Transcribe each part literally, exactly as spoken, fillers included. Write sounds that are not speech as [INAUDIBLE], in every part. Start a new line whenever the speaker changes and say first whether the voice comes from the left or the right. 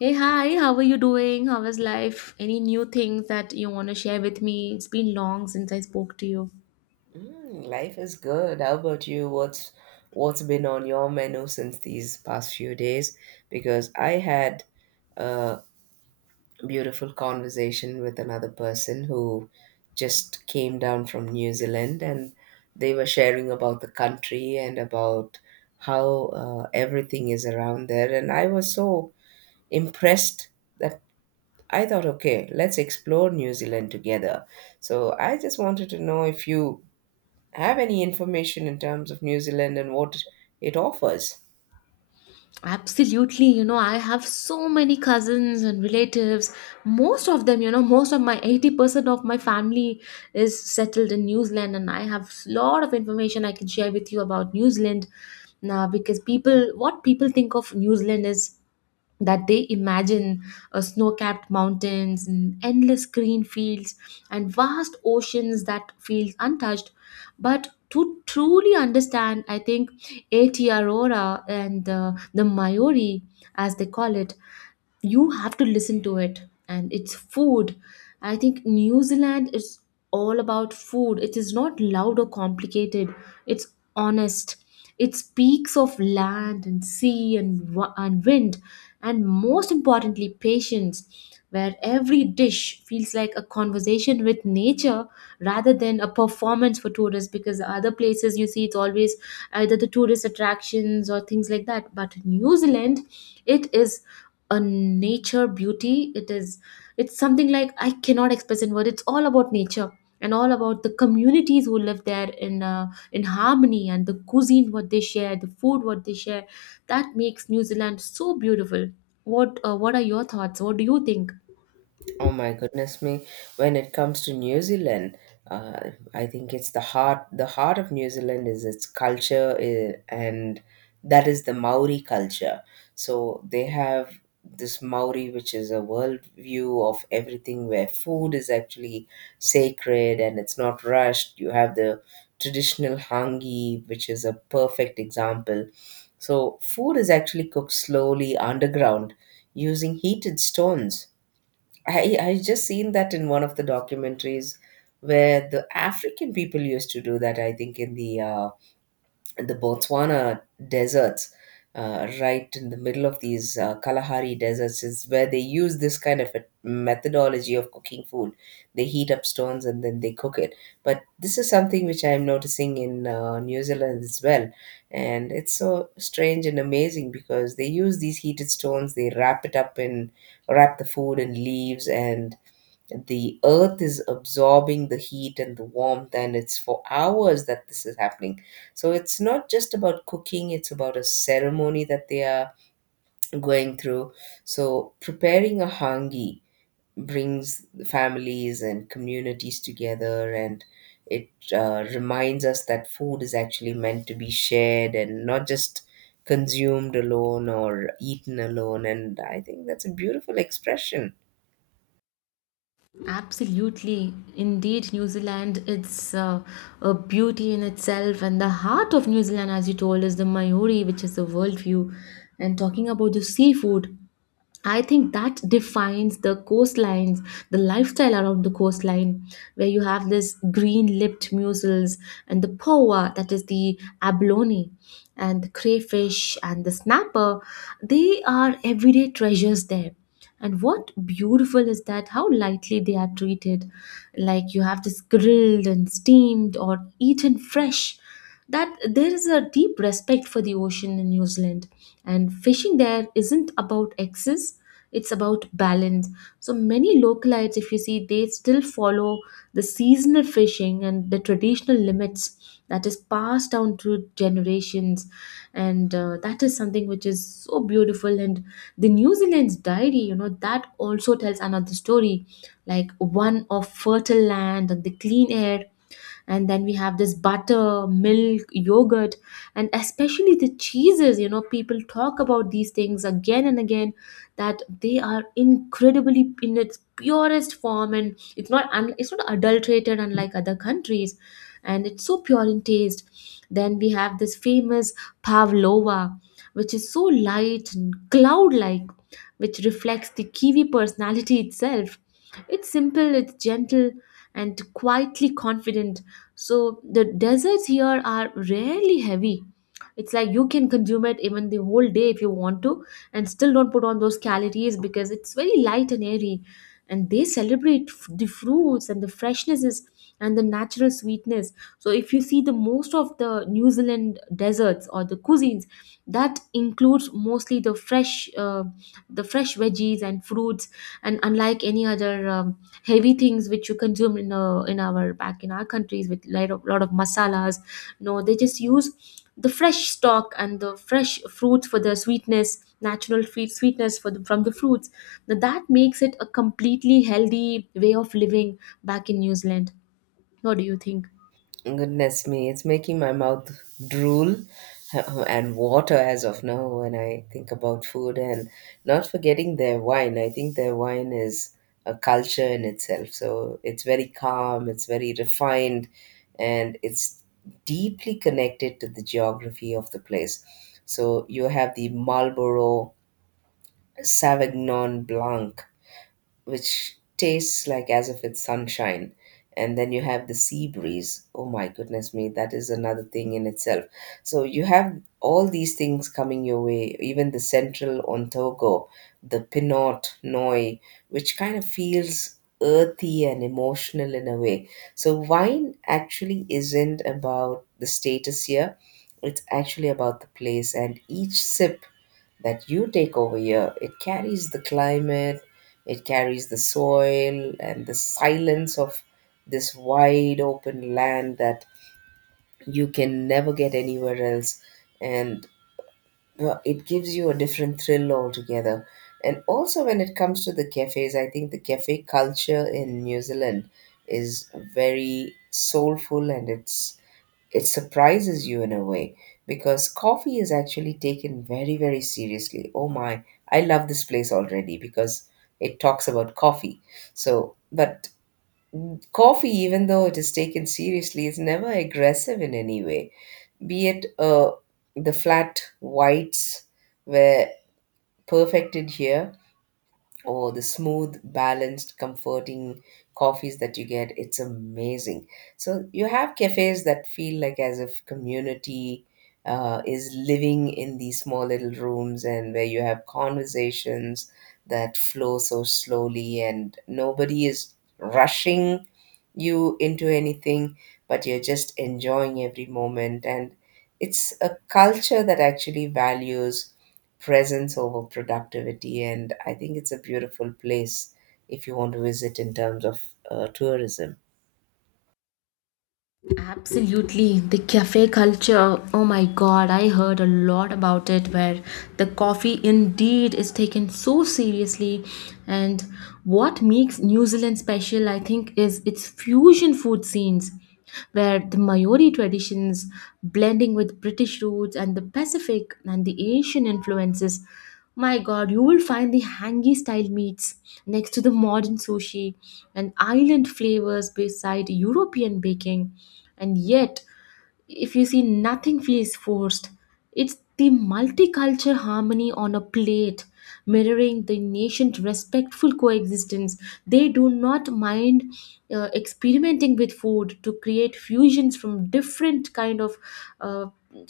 left: Hey, hi, how are you doing? How is life? Any new things that you want to share with me? It's been long since I spoke to you.
right: Mm, life is good. How about you? What's what's been on your menu since these past few days? Because I had a beautiful conversation with another person who just came down from New Zealand, and they were sharing about the country and about how uh, everything is around there. And I was so impressed that I thought, okay, let's explore New Zealand together. So I just wanted to know if you have any information in terms of New Zealand and what it offers?
left: Absolutely, you know, I have so many cousins and relatives. Most of them, you know, most of my eighty percent of my family is settled in New Zealand, and I have a lot of information I can share with you about New Zealand now because people, what people think of New Zealand is that they imagine uh, snow-capped mountains and endless green fields and vast oceans that feels untouched, but to truly understand, I think atr aurora and uh, the Maori, as they call it, you have to listen to it and it's food. I think New Zealand is all about food. It is not loud or complicated. It's honest. It speaks of land and sea and, wa- and wind, and most importantly patience, where every dish feels like a conversation with nature rather than a performance for tourists. Because other places, you see, it's always either the tourist attractions or things like that, but New Zealand, it is a nature beauty. It is, it's something like I cannot express in word. It's all about nature and all about the communities who live there in uh, in harmony, and the cuisine what they share, the food what they share, that makes New Zealand so beautiful. What uh, what are your thoughts? What do you think?
right: Oh my goodness me! When it comes to New Zealand, uh, I think it's the heart. The heart of New Zealand is its culture, eh, and that is the Maori culture. So they have this Maori, which is a world view of everything, where food is actually sacred and it's not rushed. You have the traditional hangi, which is a perfect example. So food is actually cooked slowly underground using heated stones. I I just seen that in one of the documentaries where the African people used to do that. I think in the uh, in the Botswana deserts, uh, right in the middle of these uh, Kalahari deserts, is where they use this kind of a methodology of cooking food. They heat up stones and then they cook it. But this is something which I am noticing in uh, New Zealand as well, and it's so strange and amazing because they use these heated stones. They wrap it up in wrap the food in leaves and the earth is absorbing the heat and the warmth, and it's for hours that this is happening. So it's not just about cooking, it's about a ceremony that they are going through. So preparing a hangi brings families and communities together, and it uh, reminds us that food is actually meant to be shared and not just consumed alone or eaten alone. And I think that's a beautiful expression.
left: Absolutely. Indeed, New Zealand, it's uh, a beauty in itself. And the heart of New Zealand, as you told, is the Maori, which is the worldview. And talking about the seafood, I think that defines the coastlines, the lifestyle around the coastline, where you have this green lipped mussels and the poa, that is the abalone, and the crayfish and the snapper. They are everyday treasures there. And what beautiful is that how lightly they are treated. Like you have this grilled and steamed or eaten fresh, that there is a deep respect for the ocean in New Zealand. And fishing there isn't about excess, it's about balance. So many localites, if you see, they still follow the seasonal fishing and the traditional limits that is passed down through generations. And uh, that is something which is so beautiful. And the New Zealand's diary, you know, that also tells another story, like one of fertile land and the clean air. And then we have this butter milk yogurt and especially the cheeses. You know, people talk about these things again and again, that they are incredibly in its purest form and it's not un- it's not adulterated, unlike other countries, and it's so pure in taste. Then we have this famous pavlova, which is so light and cloud like, which reflects the kiwi personality itself. It's simple, it's gentle, and quietly confident. So the desserts here are rarely heavy. It's like you can consume it even the whole day if you want to and still don't put on those calories because it's very light and airy. And they celebrate f- the fruits and the freshnesses and the natural sweetness. So if you see, the most of the New Zealand deserts or the cuisines, that includes mostly the fresh, uh, the fresh veggies and fruits, and unlike any other um, heavy things which you consume in uh, in our back in our countries with lot of lot of masalas, no, they just use the fresh stock and the fresh fruits for the sweetness, natural sweet sweetness for the, from the fruits. Now that makes it a completely healthy way of living back in New Zealand. What do you think?
right: Goodness me, it's making my mouth drool [LAUGHS] and water as of now when I think about food, and not forgetting their wine. I think their wine is a culture in itself. So it's very calm, it's very refined, and it's deeply connected to the geography of the place. So you have the Marlborough Sauvignon Blanc, which tastes like as if it's sunshine. And then you have the sea breeze. Oh my goodness me, that is another thing in itself. So you have all these things coming your way, even the central Ontago, the Pinot Noi, which kind of feels earthy and emotional in a way. So wine actually isn't about the status here. It's actually about the place, and each sip that you take over here, it carries the climate, it carries the soil, and the silence of this wide open land that you can never get anywhere else. And well, it gives you a different thrill altogether. And also, when it comes to the cafes, I think the cafe culture in New Zealand is very soulful, and it's it surprises you in a way because coffee is actually taken very, very seriously. Oh my, I love this place already because it talks about coffee. So, but coffee, even though it is taken seriously, is never aggressive in any way, be it uh, the flat whites were perfected here, or the smooth, balanced, comforting coffees that you get. It's amazing. So you have cafes that feel like as if community uh, is living in these small little rooms, and where you have conversations that flow so slowly and nobody is rushing you into anything, but you're just enjoying every moment. And it's a culture that actually values presence over productivity. And I think it's a beautiful place if you want to visit in terms of uh, tourism.
left: Absolutely. The cafe culture. Oh my god, I heard a lot about it, where the coffee indeed is taken so seriously. And what makes New Zealand special, I think, is its fusion food scenes, where the Maori traditions blending with British roots and the Pacific and the Asian influences. My god, you will find the hangi style meats next to the modern sushi and island flavors beside European baking. And yet, if you see, nothing feels forced. It's the multicultural harmony on a plate, mirroring the nation's respectful coexistence. They do not mind uh, experimenting with food to create fusions from different kind of uh,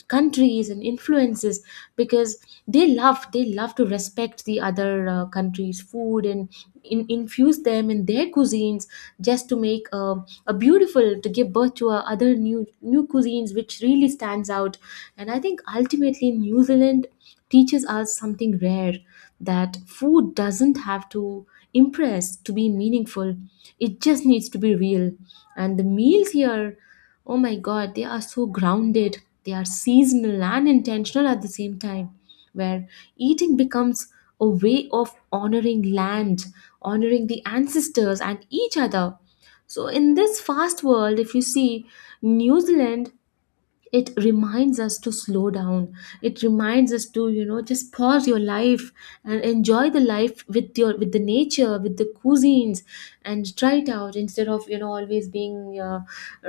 left: countries and influences, because they love they love to respect the other uh, countries food and in, infuse them in their cuisines just to make uh, a beautiful to give birth to uh, other new new cuisines which really stands out. And I think ultimately New Zealand teaches us something rare, that food doesn't have to impress to be meaningful, it just needs to be real. And the meals here, oh my God, they are so grounded. They are seasonal and intentional at the same time, where eating becomes a way of honoring land, honoring the ancestors and each other. So, in this fast world, if you see, New Zealand, it reminds us to slow down. It reminds us to, you know, just pause your life and enjoy the life with your with the nature with the cuisines and try it out, instead of, you know, always being uh,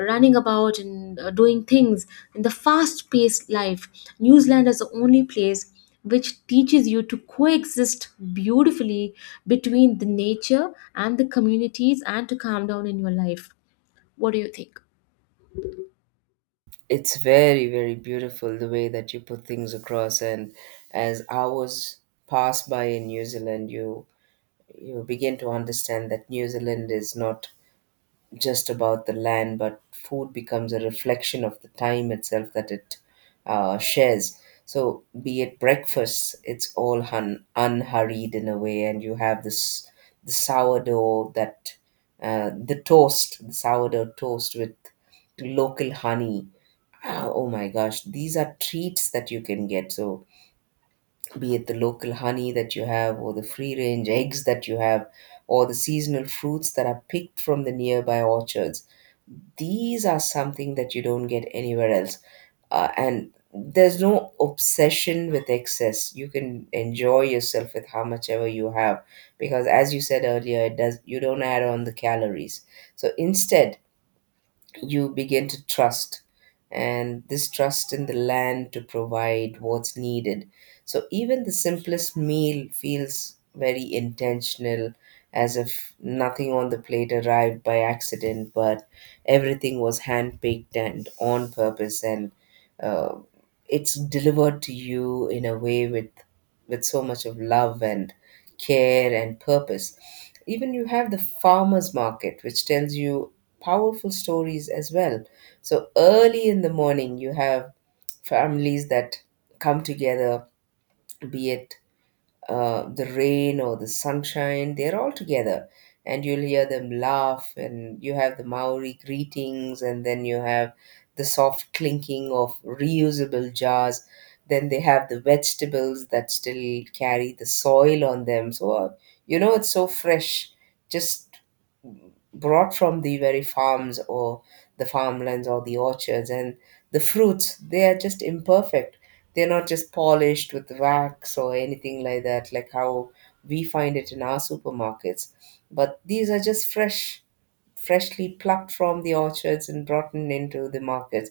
left: running about and uh, doing things in the fast paced life. New Zealand is the only place which teaches you to coexist beautifully between the nature and the communities and to calm down in your life. What do you think?
right: It's very, very beautiful the way that you put things across. And as hours pass by in New Zealand, you you begin to understand that New Zealand is not just about the land, but food becomes a reflection of the time itself that it uh, shares. So, be it breakfast, it's all hun- unhurried in a way, and you have this the sourdough that uh, the toast, the sourdough toast with local honey. Ah, oh my gosh, these are treats that you can get. So, be it the local honey that you have, or the free range eggs that you have, or the seasonal fruits that are picked from the nearby orchards, these are something that you don't get anywhere else. Uh, and there's no obsession with excess. You can enjoy yourself with how much ever you have because, as you said earlier, it does, you don't add on the calories. So instead, you begin to trust, and this trust in the land to provide what's needed. So even the simplest meal feels very intentional, as if nothing on the plate arrived by accident, but everything was handpicked and on purpose, and uh, it's delivered to you in a way with with so much of love and care and purpose. Even you have the farmers market, which tells you powerful stories as well. So early in the morning, you have families that come together, be it uh, the rain or the sunshine, they're all together. And you'll hear them laugh, and you have the Maori greetings, and then you have the soft clinking of reusable jars. Then they have the vegetables that still carry the soil on them. So, uh, you know, it's so fresh, just brought from the very farms or the farmlands or the orchards. And the fruits, they are just imperfect. They're not just polished with wax or anything like that, like how we find it in our supermarkets, but these are just fresh, freshly plucked from the orchards and brought in into the markets.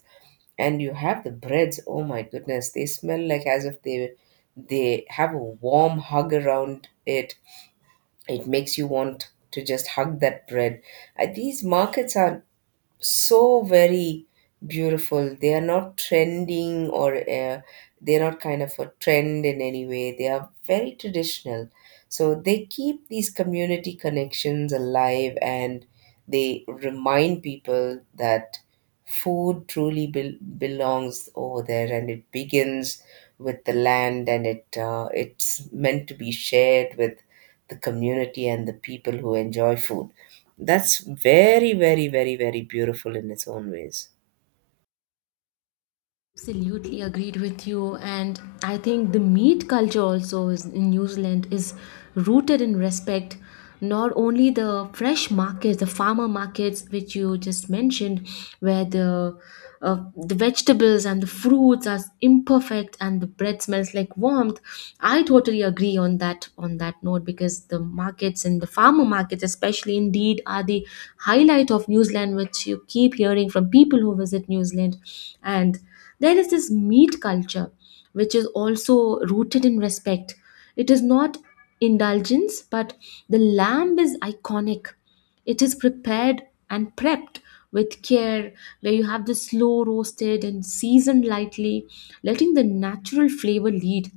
right: And you have the breads, oh my goodness, they smell like as if they they have a warm hug around it. It makes you want to just hug that bread. Uh, these markets are so very beautiful. They are not trending, or uh, they're not kind of a trend in any way. They are very traditional. So they keep these community connections alive, and they remind people that food truly bel belongs over there, and it begins with the land, and it uh, it's meant to be shared with the community and the people who enjoy food. That's very, very, very, very beautiful in its own ways.
left: Absolutely agreed with you. And I think the meat culture also is in New Zealand is rooted in respect. Not only the fresh markets, the farmer markets, which you just mentioned, where the uh, the vegetables and the fruits are imperfect and the bread smells like warmth. I totally agree on that, on that note, because the markets and the farmer markets, especially indeed, are the highlight of New Zealand, which you keep hearing from people who visit New Zealand. And there is this meat culture, which is also rooted in respect. It is not indulgence, but the lamb is iconic. It is prepared and prepped with care, where you have the slow roasted and seasoned lightly, letting the natural flavor lead.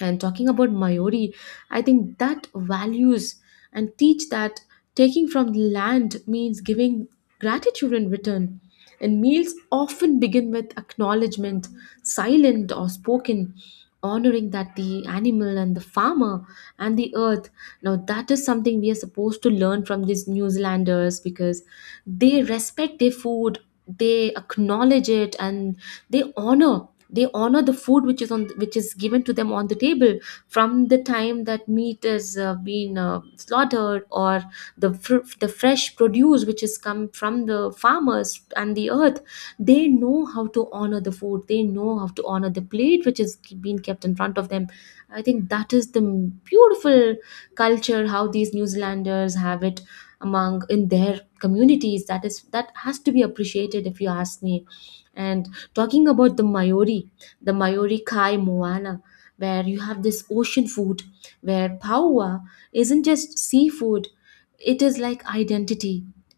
left: And talking about Maori, I think that values and teach that taking from the land means giving gratitude in return. And meals often begin with acknowledgement, silent or spoken, honoring that the animal and the farmer and the earth. Now, that is something we are supposed to learn from these New Zealanders, because they respect their food, they acknowledge it, and they honor they honor the food which is on, which is given to them on the table, from the time that meat is uh, being uh, slaughtered, or the fr- the fresh produce which has come from the farmers and the earth. They know how to honor the food, they know how to honor the plate which is being kept in front of them. I think that is the beautiful culture how these New Zealanders have it among in their communities. That is that has to be appreciated, if you ask me. And talking about the Maori, the Maori Kai Moana, where you have this ocean food, where paua isn't just seafood, it is like identity.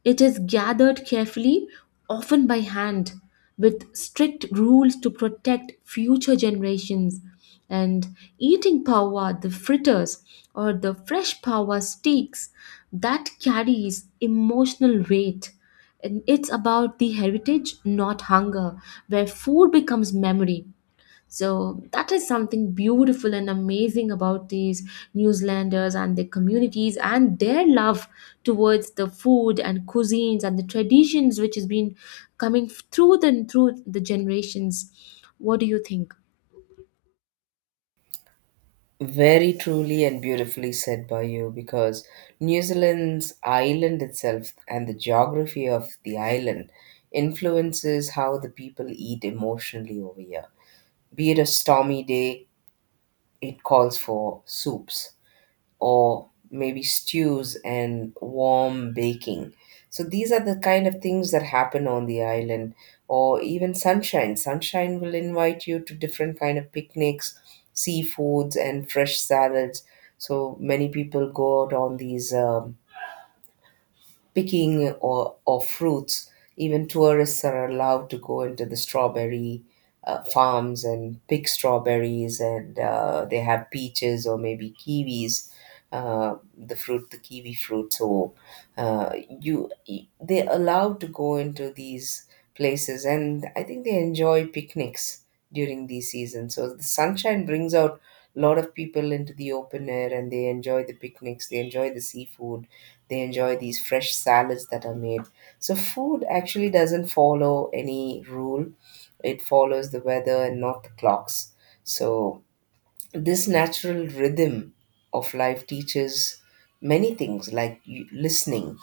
left: It is gathered carefully, often by hand, with strict rules to protect future generations. And eating pawa, the fritters or the fresh pawa steaks, that carries emotional weight, and it's about the heritage not hunger, where food becomes memory. So that is something beautiful and amazing about these New Zealanders and their communities and their love towards the food and cuisines and the traditions which has been coming through the through the generations. What do you think?
right: Very truly and beautifully said by you because New Zealand's island itself and the geography of the island influences how the people eat emotionally over here. Be it a stormy day, it calls for soups, or maybe stews and warm baking. So these are the kind of things that happen on the island, or even sunshine. Sunshine will invite you to different kind of picnics, seafoods and fresh salads. So many people go out on these um, picking or, or fruits. Even tourists are allowed to go into the strawberry uh, farms and pick strawberries, and uh, they have peaches or maybe kiwis. Uh, the fruit, the kiwi fruit. So uh, you, they're allowed to go into these places, and I think they enjoy picnics during these seasons. So the sunshine brings out a lot of people into the open air, and they enjoy the picnics. They enjoy the seafood, they enjoy these fresh salads that are made. So food actually doesn't follow any rule. It follows the weather and not the clocks. So this natural rhythm of life teaches many things, like you- listening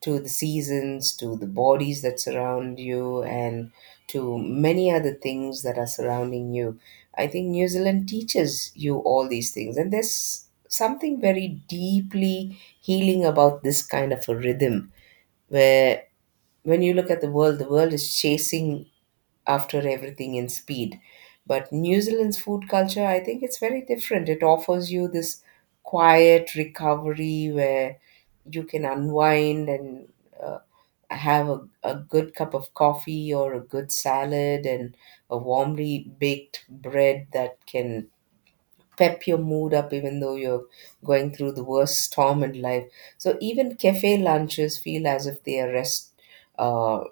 right: to the seasons, to the bodies that surround you, and to many other things that are surrounding you. I think New Zealand teaches you all these things, and there's something very deeply healing about this kind of a rhythm, where when you look at the world, the world is chasing after everything in speed. But New Zealand's food culture, I think it's very different. It offers you this quiet recovery where you can unwind and uh, have a, a good cup of coffee or a good salad and a warmly baked bread that can pep your mood up even though you're going through the worst storm in life. So even cafe lunches feel as if they are rest uh,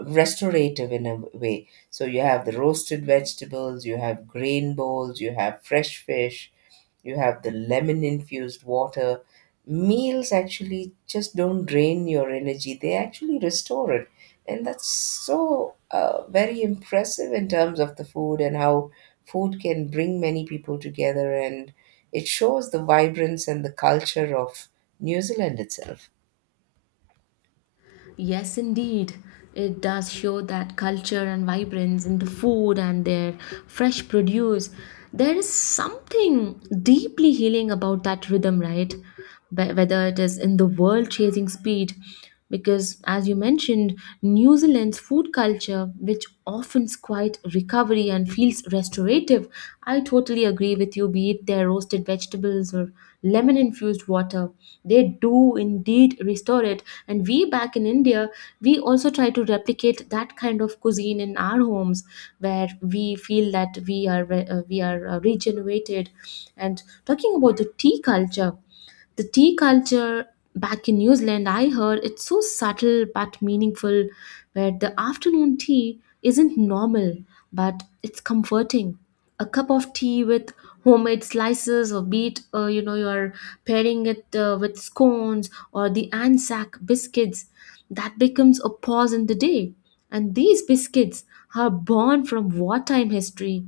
right: restorative in a way. So you have the roasted vegetables, you have grain bowls, you have fresh fish, you have the lemon infused water. Meals actually just don't drain your energy, they actually restore it. And that's so uh, very impressive in terms of the food, and how food can bring many people together. And it shows the vibrance and the culture of New Zealand itself.
left: Yes, indeed. It does show that culture and vibrance in the food and their fresh produce. There is something deeply healing about that rhythm, right? Be- Whether it is in the world chasing speed, because as you mentioned, New Zealand's food culture, which often quite recovery and feels restorative. I totally agree with you, be it their roasted vegetables or lemon infused water. They do indeed restore it. And we back in India, we also try to replicate that kind of cuisine in our homes where we feel that we are, re- uh, we are uh, regenerated. And talking about the tea culture, the tea culture back in New Zealand, I heard it's so subtle but meaningful, where the afternoon tea isn't normal but it's comforting. A cup of tea with homemade slices of beet, uh, you know, you're pairing it uh, with scones or the Anzac biscuits, that becomes a pause in the day. And these biscuits are born from wartime history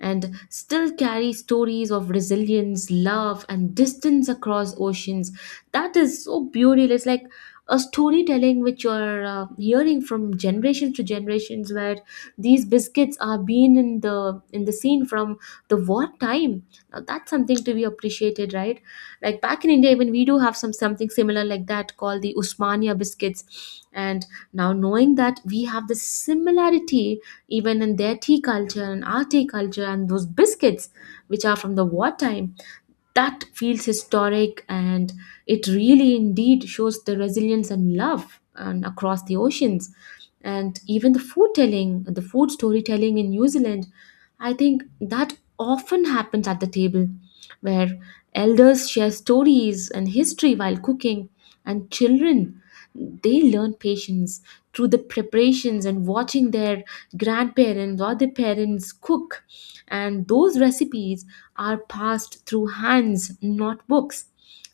left: and still carry stories of resilience, love, and distance across oceans. That is so beautiful. It's like a storytelling which you're uh, hearing from generation to generations where these biscuits are being in the in the scene from the war time. Now that's something to be appreciated, right? Like back in India, even we do have some something similar like that, called the Usmania biscuits. And now knowing that we have the similarity even in their tea culture and our tea culture and those biscuits which are from the wartime, that feels historic, and it really indeed shows the resilience and love and across the oceans. And even the food telling, the food storytelling in New Zealand, I think that often happens at the table, where elders share stories and history while cooking, and children, they learn patience through the preparations and watching their grandparents or their parents cook. And those recipes are passed through hands, not books.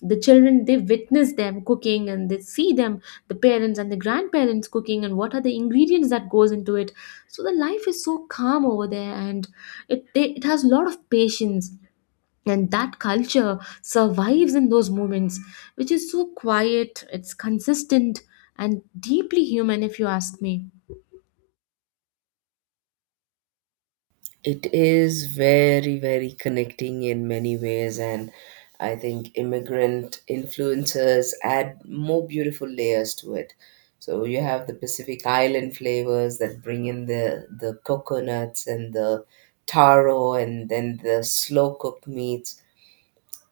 left: The children, they witness them cooking and they see them, the parents and the grandparents cooking, and what are the ingredients that goes into it. So the life is so calm over there, and it they, it has a lot of patience, and that culture survives in those moments, which is so quiet, it's consistent and deeply human if you ask me.
right: It is very, very connecting in many ways, and I think immigrant influencers add more beautiful layers to it. So you have the Pacific Island flavors that bring in the the coconuts and the taro, and then the slow cooked meats.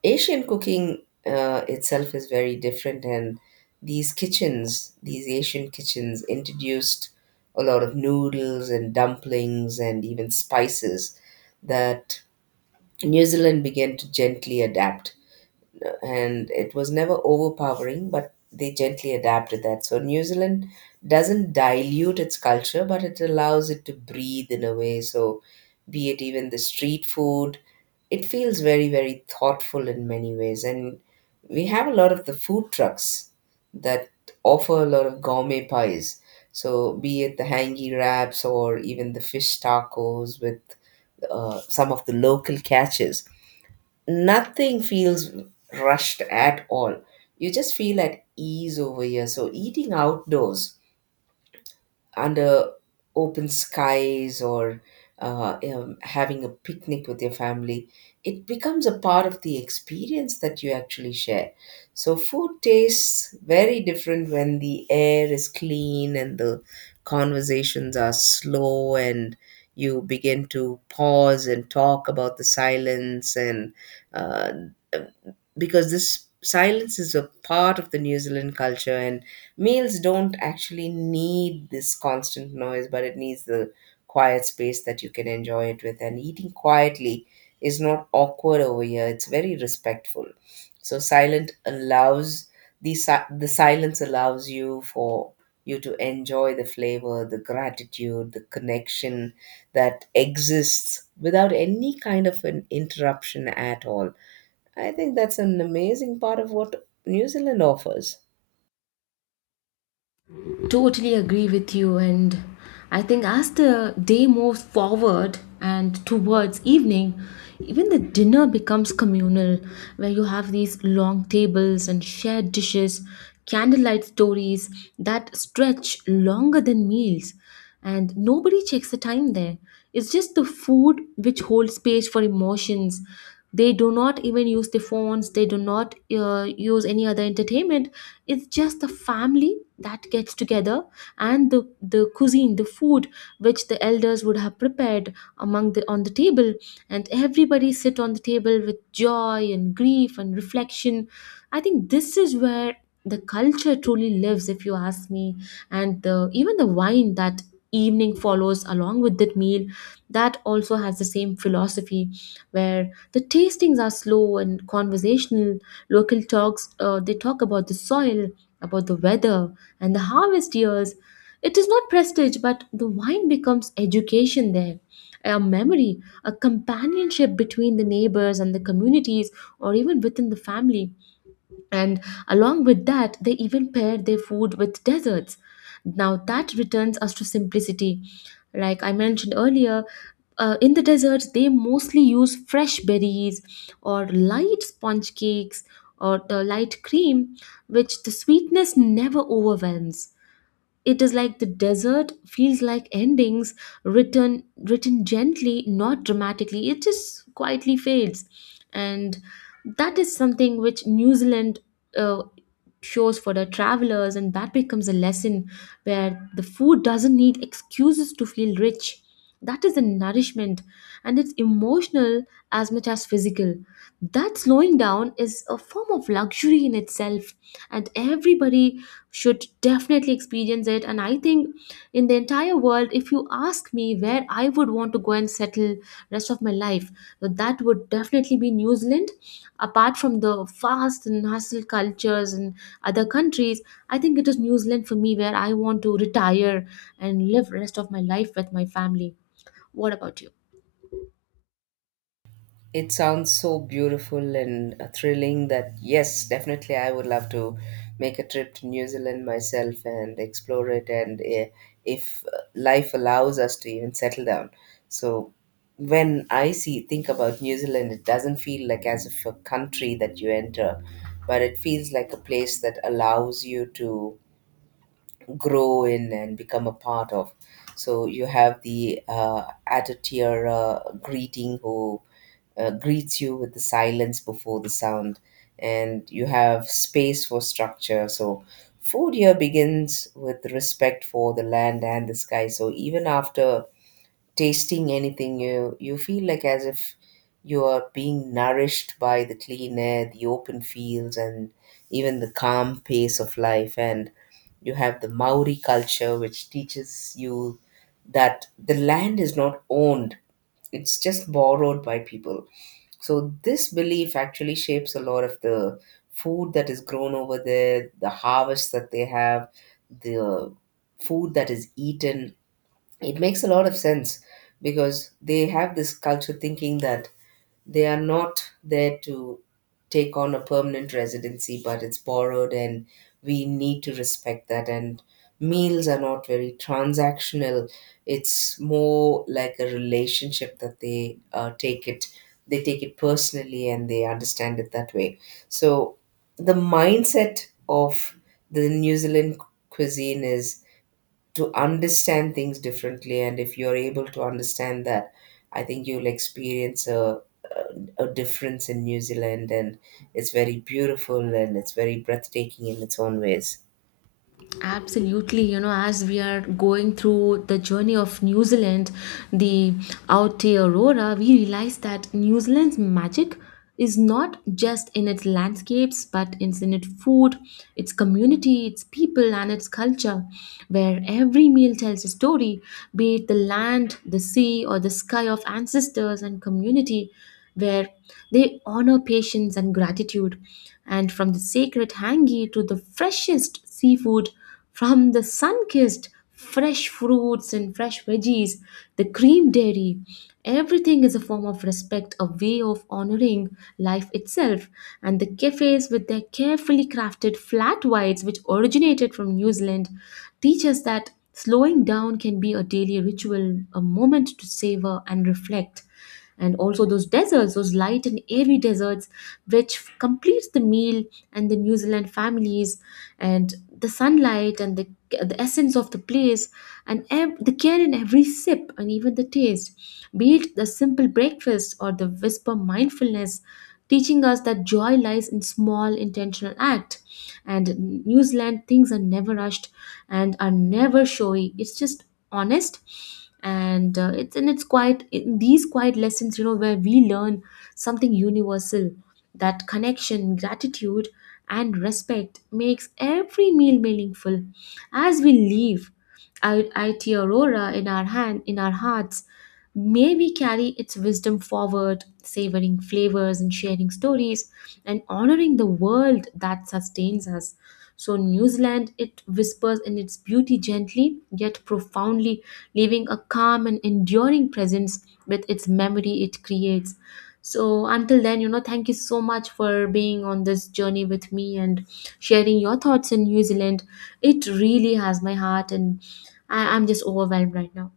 right: Asian cooking uh, itself is very different, and these kitchens, these Asian kitchens, introduced a lot of noodles and dumplings and even spices that New Zealand began to gently adapt, and it was never overpowering, but they gently adapted that. So New Zealand doesn't dilute its culture, but it allows it to breathe in a way. So, be it even the street food, it feels very, very thoughtful in many ways. And we have a lot of the food trucks that offer a lot of gourmet pies. So, be it the hangi wraps or even the fish tacos with uh, some of the local catches, nothing feels rushed at all. You just feel at ease over here. So eating outdoors under open skies or uh, um, having a picnic with your family, it becomes a part of the experience that you actually share. So food tastes very different when the air is clean and the conversations are slow and you begin to pause and talk about the silence and uh, because this silence is a part of the New Zealand culture, and males don't actually need this constant noise, but it needs the quiet space that you can enjoy it with. And eating quietly is not awkward over here, it's very respectful. So, silent allows the, si- the silence allows you for you to enjoy the flavor, the gratitude, the connection that exists without any kind of an interruption at all. I think that's an amazing part of what New Zealand offers.
left: Totally agree with you, and I think as the day moves forward and towards evening, even the dinner becomes communal, where you have these long tables and shared dishes, candlelight stories that stretch longer than meals, and nobody checks the time there. It's just the food which holds space for emotions. They do not even use the phones, they do not uh, use any other entertainment. It's just the family that gets together, and the the cuisine, the food which the elders would have prepared among the on the table, and everybody sit on the table with joy and grief and reflection. I think this is where the culture truly lives if you ask me. And the, even the wine that evening follows along with that meal, that also has the same philosophy, where the tastings are slow and conversational. Local talks, uh, they talk about the soil, about the weather, and the harvest years. It is not prestige, but the wine becomes education there, a memory, a companionship between the neighbors and the communities, or even within the family. And along with that, they even paired their food with desserts. Now that returns us to simplicity, like I mentioned earlier. Uh, in the deserts, they mostly use fresh berries or light sponge cakes or the light cream, which the sweetness never overwhelms. It is like the desert feels like endings, written written gently, not dramatically, it just quietly fades. And that is something which New Zealand uh, shows for the travelers, and that becomes a lesson where the food doesn't need excuses to feel rich. That is the nourishment, and it's emotional as much as physical. That slowing down is a form of luxury in itself, and everybody should definitely experience it. And I think in the entire world, if you ask me, where I would want to go and settle rest of my life, so that would definitely be New Zealand. Apart from the fast and hustle cultures and other countries, I think it is New Zealand for me, where I want to retire and live rest of my life with my family. What about you?
right: It sounds so beautiful and uh, thrilling that, yes, definitely I would love to make a trip to New Zealand myself and explore it. And eh, if uh, life allows us to even settle down. So when I see, think about New Zealand, it doesn't feel like as if a country that you enter, but it feels like a place that allows you to grow in and become a part of. So you have the uh, attitude uh, greeting who uh, greets you with the silence before the sound, and you have space for structure. So food here begins with respect for the land and the sky. So even after tasting anything new, you feel like as if you are being nourished by the clean air, the open fields, and even the calm pace of life. And you have the Maori culture, which teaches you that the land is not owned, it's just borrowed by people. So, this belief actually shapes a lot of the food that is grown over there, the harvest that they have, the food that is eaten. It makes a lot of sense because they have this culture thinking that they are not there to take on a permanent residency, but it's borrowed and we need to respect that. And meals are not very transactional, it's more like a relationship that they uh, take it, they take it personally and they understand it that way. So the mindset of the New Zealand cuisine is to understand things differently, and if you're able to understand that, I think you'll experience a, a, a difference in New Zealand, and it's very beautiful and it's very breathtaking in its own ways.
left: Absolutely, you know, as we are going through the journey of New Zealand, the Aotearoa, we realize that New Zealand's magic is not just in its landscapes, but it's in its food, its community, its people, and its culture, where every meal tells a story, be it the land, the sea, or the sky of ancestors and community, where they honor patience and gratitude, and from the sacred hangi to the freshest seafood, from the sun kissed fresh fruits and fresh veggies, the cream dairy, everything is a form of respect, a way of honoring life itself. And the cafes with their carefully crafted flat whites, which originated from New Zealand, teach us that slowing down can be a daily ritual, a moment to savor and reflect, and also those deserts, those light and airy deserts which completes the meal, and the New Zealand families, and the sunlight, and the the essence of the place, and ev- the care in every sip and even the taste, be it the simple breakfast or the whisper mindfulness, teaching us that joy lies in small intentional act. And New Zealand things are never rushed and are never showy. It's just honest, and uh, it's and it's quite in these quiet lessons, you know, where we learn something universal, that connection, gratitude, and respect makes every meal meaningful. As we leave I- IT Aurora in our hand, in our hearts, may we carry its wisdom forward, savoring flavors and sharing stories, and honoring the world that sustains us. So, New Zealand, it whispers in its beauty gently yet profoundly, leaving a calm and enduring presence with its memory it creates. So until then, you know, thank you so much for being on this journey with me and sharing your thoughts in New Zealand. It really has my heart, and I- I'm just overwhelmed right now.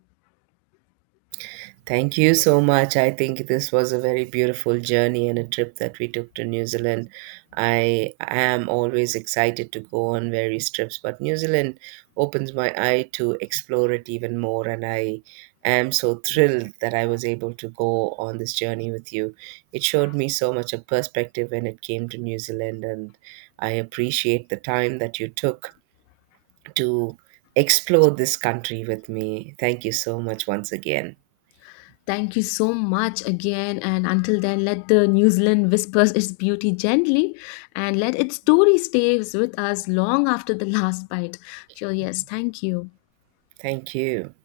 right: Thank you so much. I think this was a very beautiful journey and a trip that we took to New Zealand. I am always excited to go on various trips, but New Zealand opens my eye to explore it even more. And I am so thrilled that I was able to go on this journey with you. It showed me so much a perspective when it came to New Zealand, and I appreciate the time that you took to explore this country with me. Thank you so much once again.
left: Thank you so much again. And until then, let the New Zealand whispers its beauty gently and let its story stays with us long after the last bite. So, yes, thank you.
right: Thank you.